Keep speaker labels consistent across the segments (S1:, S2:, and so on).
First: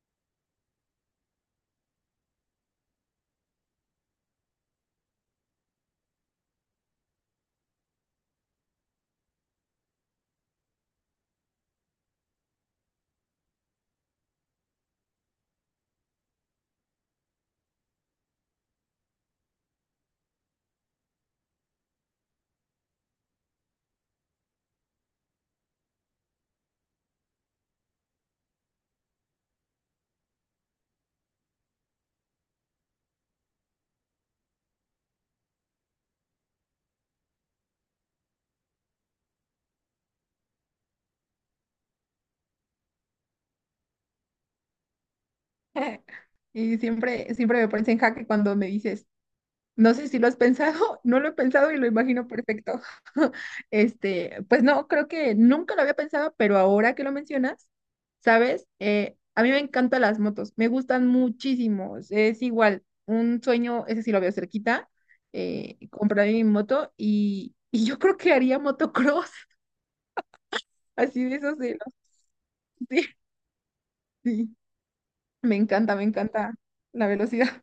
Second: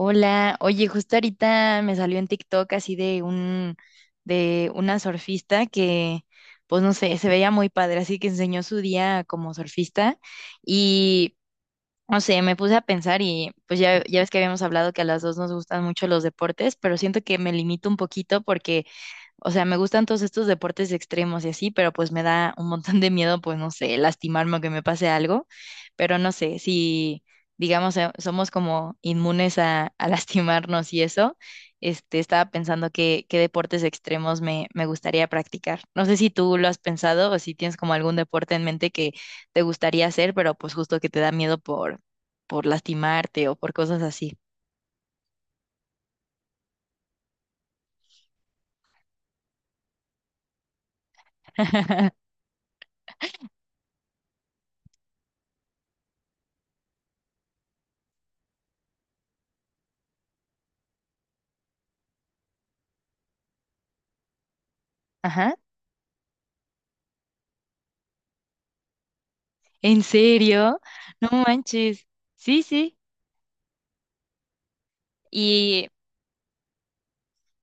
S1: Hola, oye, justo ahorita me salió en TikTok así de un de una surfista que pues no sé, se veía muy padre, así que enseñó su día como surfista y no sé, me puse a pensar y pues ya ves que habíamos hablado que a las dos nos gustan mucho los deportes, pero siento que me limito un poquito porque o sea, me gustan todos estos deportes extremos y así, pero pues me da un montón de miedo, pues no sé, lastimarme o que me pase algo, pero no sé, si digamos somos como inmunes a, lastimarnos y eso, este, estaba pensando qué deportes extremos me gustaría practicar. No sé si tú lo has pensado o si tienes como algún deporte en mente que te gustaría hacer, pero pues justo que te da miedo por lastimarte o por cosas así.
S2: Y siempre, siempre me pones en jaque cuando me dices, no sé si lo has pensado. No lo he pensado y lo imagino perfecto. Pues no, creo que nunca lo había pensado, pero ahora que lo mencionas, ¿sabes? A mí me encantan las motos, me gustan muchísimo. Es igual, un sueño, ese sí lo veo cerquita,
S1: Ajá.
S2: comprar mi moto y yo creo que haría motocross,
S1: ¿En serio?
S2: así
S1: No
S2: de esos de los...
S1: manches. Sí, sí.
S2: Sí, sí,
S1: Y,
S2: me encanta la velocidad.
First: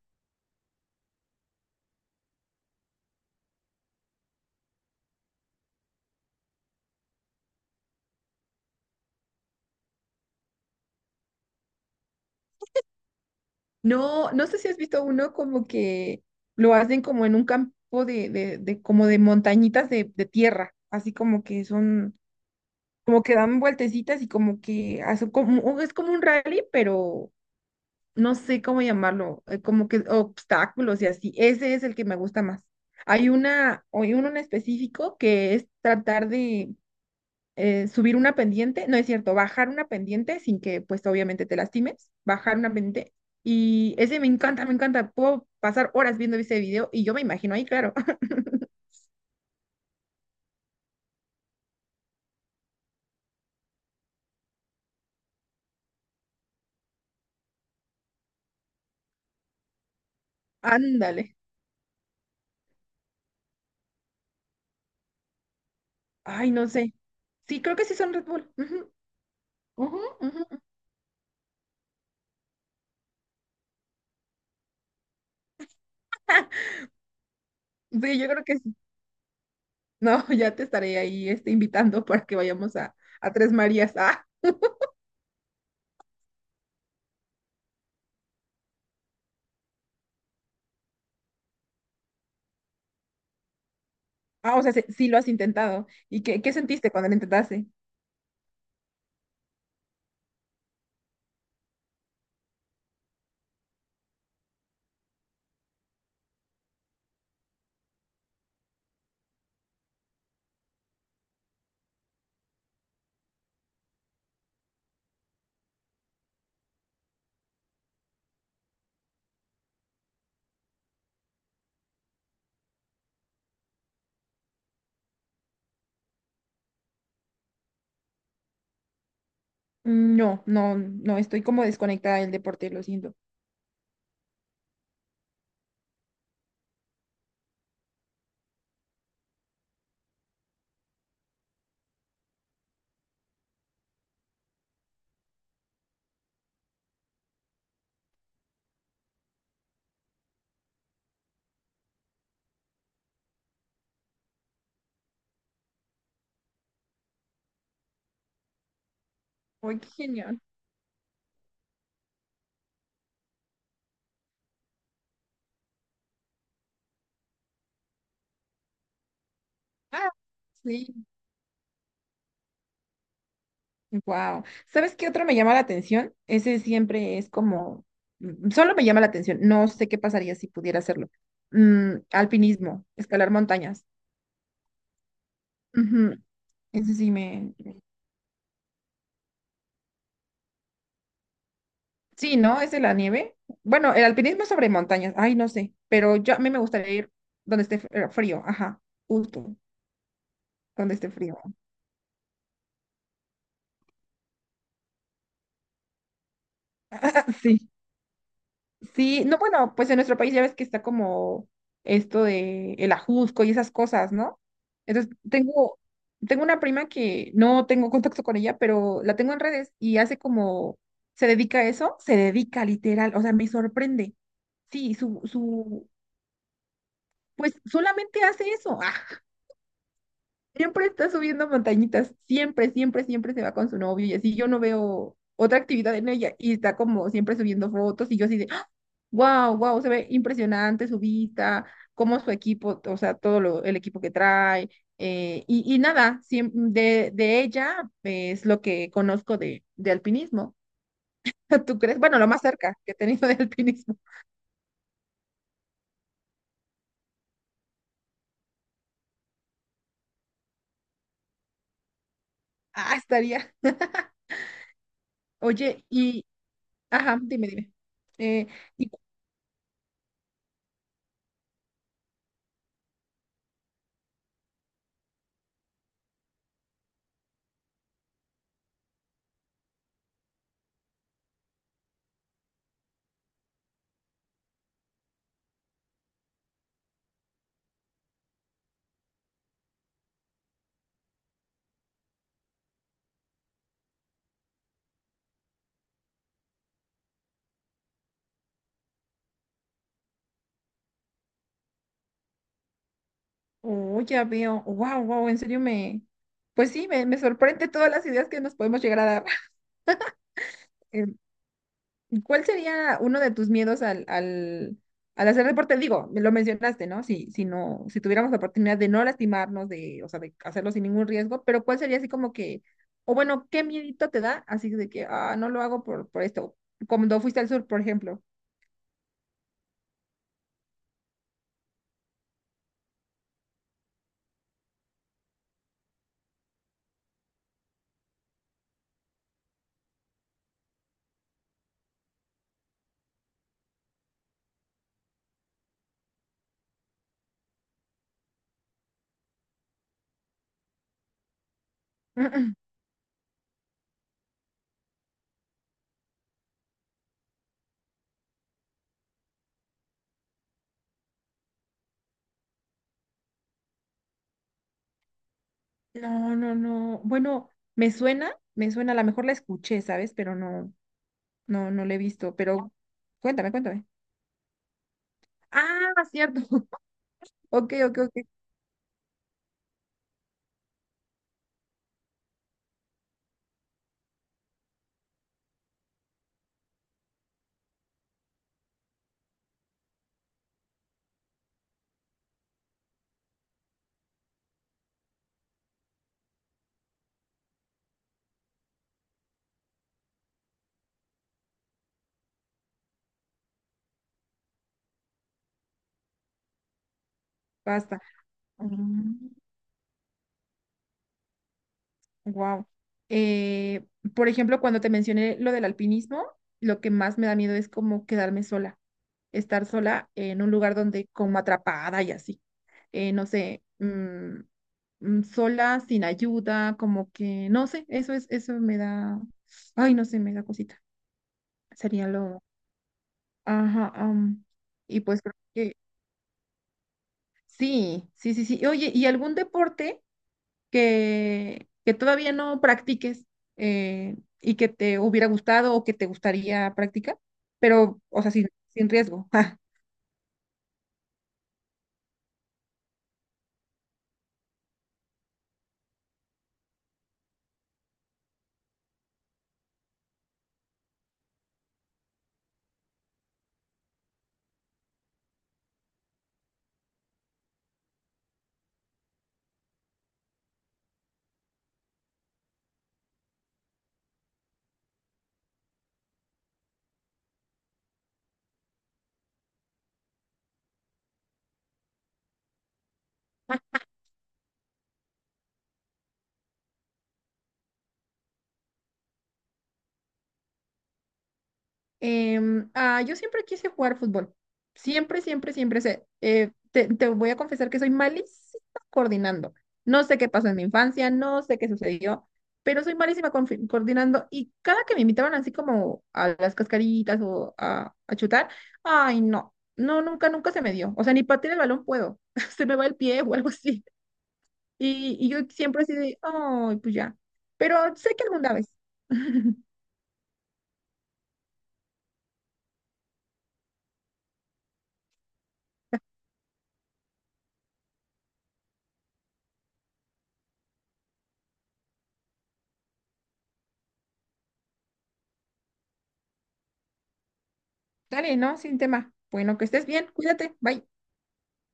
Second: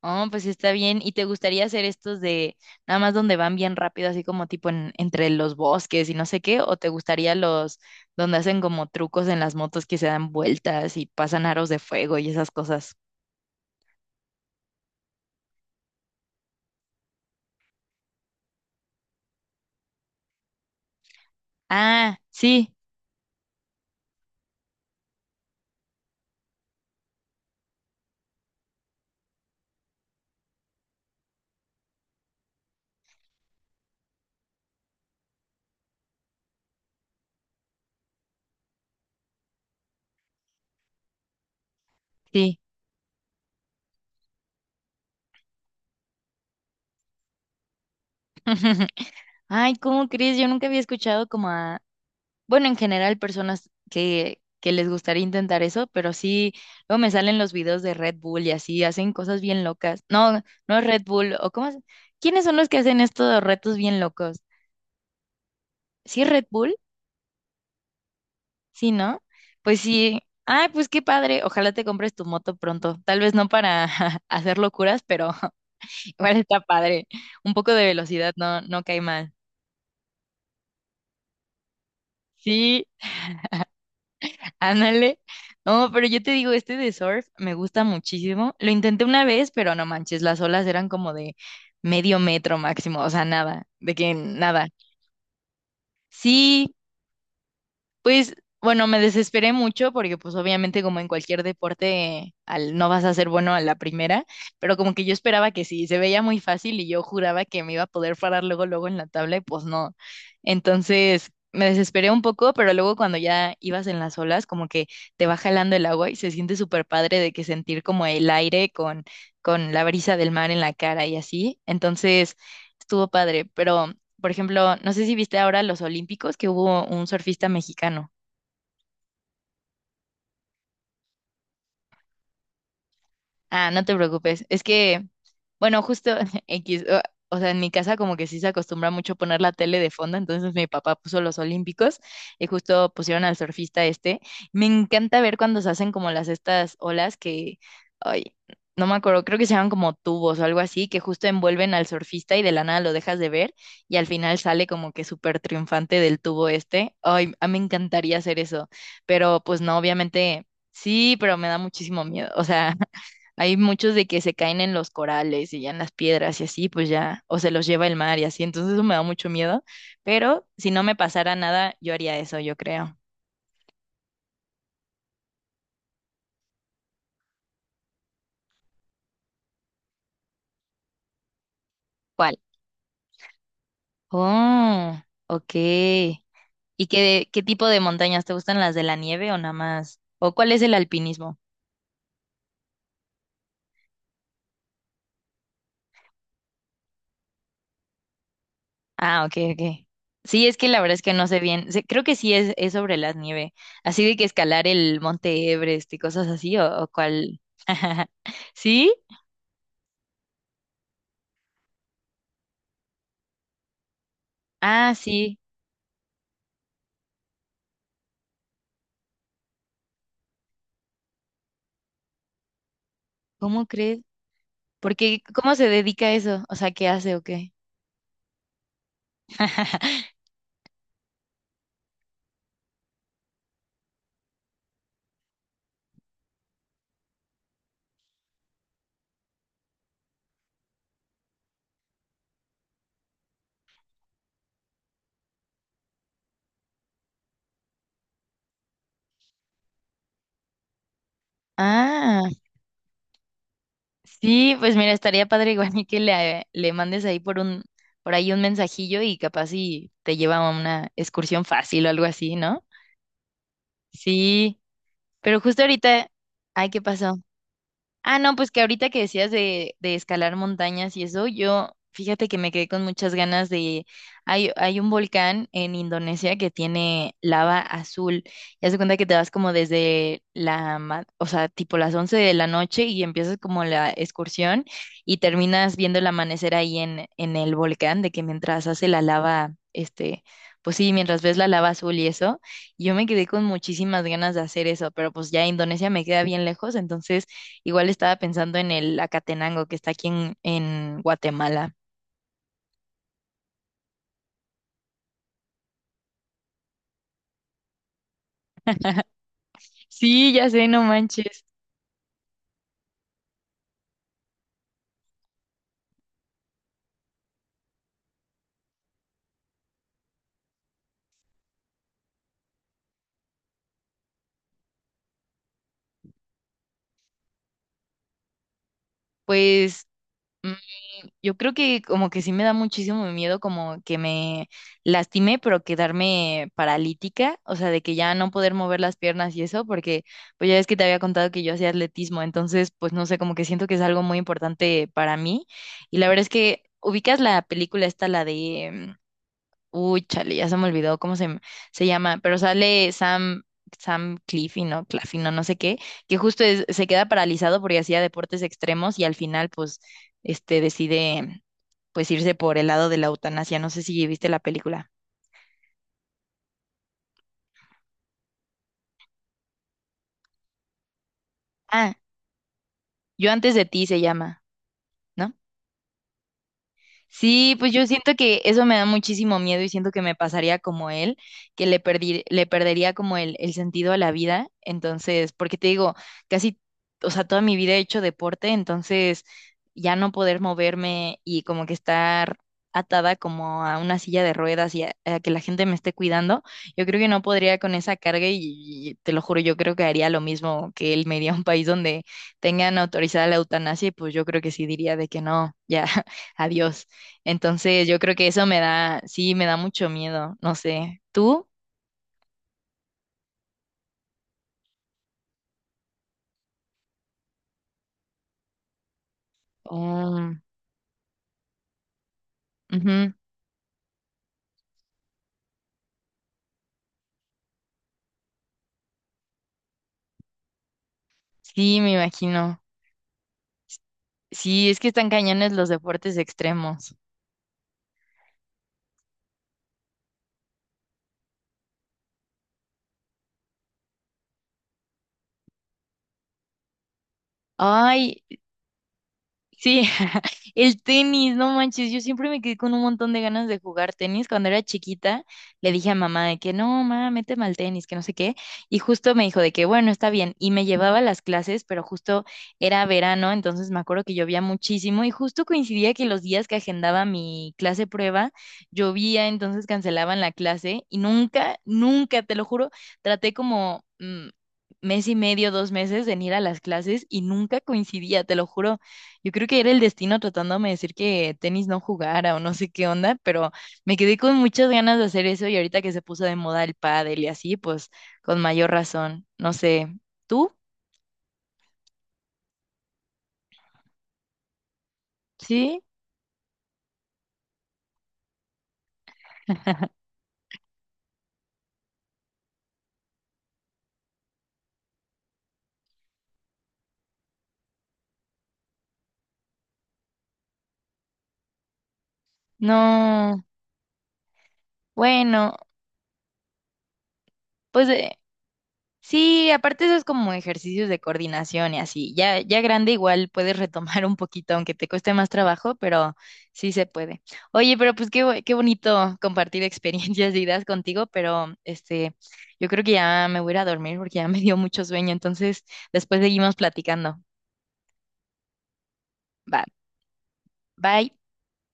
S1: oh, pues sí está bien. ¿Y te gustaría hacer estos de nada más donde van bien rápido, así como tipo entre los bosques y no sé qué? ¿O te gustaría los donde hacen como trucos en las motos que se dan vueltas y pasan aros de fuego y esas cosas?
S2: No, no sé si has visto uno como que lo hacen como en un campo de como de montañitas de tierra, así como que
S1: Ah,
S2: son,
S1: sí,
S2: como que dan vueltecitas y como que hacen como, o es como un rally, pero no sé cómo llamarlo, como que obstáculos y así. Ese es el que me gusta más. Hay uno en específico que es tratar de subir una pendiente, no es cierto, bajar una pendiente sin que pues obviamente te lastimes, bajar
S1: sí.
S2: una pendiente. Y ese me encanta, me encanta. Puedo pasar horas viendo ese video y yo me imagino ahí, claro.
S1: Ay, ¿cómo crees? Yo nunca había escuchado como bueno, en general, personas que les gustaría intentar eso, pero sí, luego me salen los videos de Red Bull y así, hacen cosas bien locas. No, no es Red Bull,
S2: Ándale.
S1: o cómo es- ¿Quiénes son los que hacen estos retos bien locos? ¿Sí es Red
S2: Ay, no
S1: Bull?
S2: sé. Sí, creo que sí son Red Bull. Ujú,
S1: Sí, ¿no? Pues
S2: ujú,
S1: sí.
S2: ujú.
S1: Ay, pues qué padre. Ojalá te compres tu moto pronto. Tal vez no para hacer locuras, pero igual está padre. Un poco de
S2: Sí, yo
S1: velocidad
S2: creo que
S1: no,
S2: sí.
S1: no cae mal.
S2: No, ya te estaré ahí invitando para que vayamos
S1: Sí.
S2: a Tres Marías. Ah,
S1: Ándale. No, pero yo te digo, este de surf me gusta muchísimo. Lo intenté una vez, pero no manches, las olas eran como de medio metro máximo, o sea, nada, de que
S2: ah, o
S1: nada.
S2: sea, sí lo has intentado. ¿Y qué, qué
S1: Sí,
S2: sentiste cuando lo intentaste?
S1: pues bueno, me desesperé mucho porque pues obviamente como en cualquier deporte no vas a ser bueno a la primera, pero como que yo esperaba que sí, se veía muy fácil y yo juraba que me iba a poder parar luego luego en la tabla y pues no. Entonces me desesperé un poco, pero luego cuando ya ibas en las olas como que te va jalando el agua y se siente súper padre de que sentir como el aire con, la brisa del mar en la cara y así. Entonces estuvo padre, pero... Por ejemplo, no sé si viste ahora los Olímpicos que hubo un surfista mexicano.
S2: Mm, no, no, no, estoy como desconectada del deporte, lo siento.
S1: Ah, no te preocupes. Es que, bueno, justo X, o sea, en mi casa como que sí se acostumbra mucho poner la tele de fondo, entonces mi papá puso los Olímpicos y justo pusieron al surfista este. Me encanta ver cuando se hacen como las estas olas que, ay, no me acuerdo, creo que se llaman como tubos o algo así, que justo envuelven al surfista y de la nada lo dejas de ver y al final sale como que súper triunfante del tubo este. Ay, a mí me encantaría hacer eso, pero pues no,
S2: Ay, qué genial.
S1: obviamente sí, pero me da muchísimo miedo, o sea. Hay muchos de que se caen en los corales y ya en las piedras y así, pues ya, o se los lleva el mar y así, entonces eso me da mucho miedo,
S2: Ah,
S1: pero si no me
S2: sí,
S1: pasara nada, yo haría eso, yo creo.
S2: wow. ¿Sabes qué otro me llama la atención? Ese siempre es como, mm, solo me llama la atención, no sé qué pasaría si pudiera hacerlo. Mm,
S1: ¿Cuál?
S2: alpinismo, escalar montañas.
S1: Oh, ok.
S2: Ujú,
S1: ¿Y
S2: ese sí
S1: qué,
S2: me...
S1: tipo de montañas? ¿Te gustan las de la nieve o nada más? ¿O cuál es el alpinismo?
S2: Sí, ¿no? ¿Es de la nieve? Bueno, el alpinismo es sobre montañas, ay, no sé, pero yo a mí me gustaría ir donde esté frío, ajá,
S1: Ah, ok,
S2: justo,
S1: ok. Sí, es que la verdad
S2: donde
S1: es
S2: esté
S1: que no
S2: frío.
S1: sé bien. Sé- Creo que sí es, sobre la nieve. Así de que escalar el Monte Everest y cosas así, o cuál.
S2: Sí.
S1: ¿Sí?
S2: Sí, no, bueno, pues en nuestro país ya ves que está como esto de el ajusco y esas cosas, ¿no?
S1: Ah,
S2: Entonces,
S1: sí.
S2: tengo una prima que no tengo contacto con ella, pero la tengo en redes y hace como, se dedica a eso, se dedica literal, o sea, me
S1: ¿Cómo crees?
S2: sorprende. Sí,
S1: Porque, ¿cómo se dedica a eso? O sea, ¿qué hace o qué?
S2: pues solamente hace eso. Siempre está subiendo montañitas, siempre, siempre, siempre se va con su novio y así yo no veo otra actividad en ella y está como siempre subiendo fotos y yo así de, wow, wow, se ve impresionante su vista, cómo su equipo, o sea, todo lo, el equipo que trae y nada, de ella es lo que conozco de alpinismo. ¿Tú crees? Bueno,
S1: Ah,
S2: lo más cerca que he tenido de alpinismo.
S1: sí, pues mira, estaría padre igual y que le, mandes ahí por ahí un mensajillo y capaz y te lleva a una excursión fácil o algo así, ¿no?
S2: Ah, estaría.
S1: Sí, pero justo
S2: Oye,
S1: ahorita,
S2: y,
S1: ay, ¿qué pasó?
S2: ajá, dime, dime.
S1: Ah, no,
S2: Eh,
S1: pues que ahorita
S2: ¿y
S1: que decías de escalar montañas y eso, yo fíjate que me quedé con muchas ganas de... Hay un volcán en Indonesia que tiene lava azul. Ya se cuenta que te vas como desde la... O sea, tipo las 11 de la noche y empiezas como la excursión y terminas viendo el amanecer ahí en, el volcán, de que mientras hace la lava, este... Pues sí, mientras ves la lava azul y eso, yo me quedé con muchísimas ganas de hacer eso, pero pues ya Indonesia me queda bien lejos, entonces... Igual estaba pensando en el Acatenango que está aquí en Guatemala.
S2: oh, ya veo. Wow, wow, en serio me. Pues sí, me sorprende todas las ideas que nos podemos llegar a dar.
S1: Sí, ya sé, no manches.
S2: ¿Cuál sería uno de tus miedos al hacer deporte? Digo, me lo mencionaste, ¿no? Si, si no, si tuviéramos la oportunidad de no lastimarnos, de, o sea, de hacerlo sin ningún riesgo, pero ¿cuál sería así como que, o bueno, qué miedito te da? Así de que, ah, no lo hago por esto. Cuando fuiste al sur, por ejemplo.
S1: Pues mm, yo creo que como que sí me da muchísimo miedo como que me lastime, pero quedarme paralítica, o sea, de que ya no poder mover las piernas y eso, porque pues ya es que te había contado que yo hacía atletismo, entonces pues no sé, como que siento que es algo muy importante para mí. Y la verdad es que ubicas la película esta, la de Uy, chale, ya se me olvidó cómo se llama, pero sale Sam Cliffy, ¿no? Claffy, no, no sé qué, que justo es- se queda paralizado porque hacía deportes extremos y al final, pues, este, decide, pues, irse por el lado de la eutanasia. No sé si viste la película.
S2: Mm, mm. No, no, no. Bueno, me suena, a lo mejor la escuché, ¿sabes? Pero no. No, no
S1: Ah,
S2: le he visto, pero
S1: Yo
S2: cuéntame,
S1: antes de
S2: cuéntame.
S1: ti se llama, ¿no?
S2: Ah, cierto.
S1: Sí, pues
S2: Ok,
S1: yo
S2: ok,
S1: siento
S2: ok.
S1: que eso me da muchísimo miedo y siento que me pasaría como él, que le perdería como el, sentido a la vida. Entonces, porque te digo, casi, o sea, toda mi vida he hecho deporte, entonces ya no poder moverme y como que estar atada como a una silla de ruedas y a que la gente me esté cuidando, yo creo que no podría con esa carga y te lo juro, yo creo que haría lo mismo que él me iría a un país donde tengan autorizada la eutanasia y pues yo creo que sí diría de que no, ya, adiós. Entonces yo
S2: Basta.
S1: creo que eso me da, sí, me da mucho miedo, no sé. ¿Tú?
S2: Wow. Por ejemplo, cuando te mencioné lo del alpinismo, lo que más me da miedo es como quedarme sola, estar sola
S1: Oh,
S2: en un lugar donde como atrapada y así.
S1: ujú.
S2: No sé, sola, sin ayuda, como que, no sé, eso es, eso me da, ay, no sé, me da cosita.
S1: Sí, me
S2: Sería lo,
S1: imagino.
S2: ajá,
S1: Sí, es que
S2: y
S1: están
S2: pues
S1: cañones los
S2: creo
S1: deportes extremos.
S2: sí, sí, sí, sí. Oye, ¿y algún deporte que todavía no practiques y que te hubiera gustado o que te gustaría practicar? Pero,
S1: Ay,
S2: o sea, sin, sin riesgo.
S1: sí, el tenis, no manches, yo siempre me quedé con un montón de ganas de jugar tenis. Cuando era chiquita, le dije a mamá de que no, mamá, méteme al tenis, que no sé qué. Y justo me dijo de que bueno, está bien. Y me llevaba a las clases, pero justo era verano, entonces me acuerdo que llovía muchísimo y justo coincidía que los días que agendaba mi clase prueba, llovía, entonces cancelaban la clase y nunca, nunca, te lo juro, traté como... mes y medio, 2 meses en ir a las clases y nunca coincidía, te lo juro. Yo creo que era el destino tratándome de decir que tenis no jugara o no sé qué onda, pero me quedé con muchas ganas de hacer eso y ahorita que se puso de moda el pádel y así, pues con mayor razón. No sé, ¿tú?
S2: Ah, yo siempre quise jugar fútbol. Siempre, siempre,
S1: ¿Sí?
S2: siempre sé. Te te voy a confesar que soy malísima coordinando. No sé qué pasó en mi infancia, no sé qué sucedió, pero soy malísima coordinando. Y cada que me invitaban así como a las cascaritas o a chutar, ay, no, no, nunca, nunca se me dio. O sea, ni patear el balón puedo. Se me va el pie o
S1: No,
S2: algo así. Y yo
S1: bueno,
S2: siempre así de, ay, pues ya.
S1: pues
S2: Pero sé que alguna vez.
S1: sí, aparte eso es como ejercicios de coordinación y así. Ya, ya grande igual puedes retomar un poquito, aunque te cueste más trabajo, pero sí se puede. Oye, pero pues qué bonito compartir experiencias y ideas contigo, pero este, yo creo que ya me voy a ir a dormir porque ya me dio mucho sueño, entonces después seguimos platicando.
S2: Dale, ¿no? Sin tema. Bueno,
S1: Va,
S2: que estés bien. Cuídate. Bye.
S1: bye.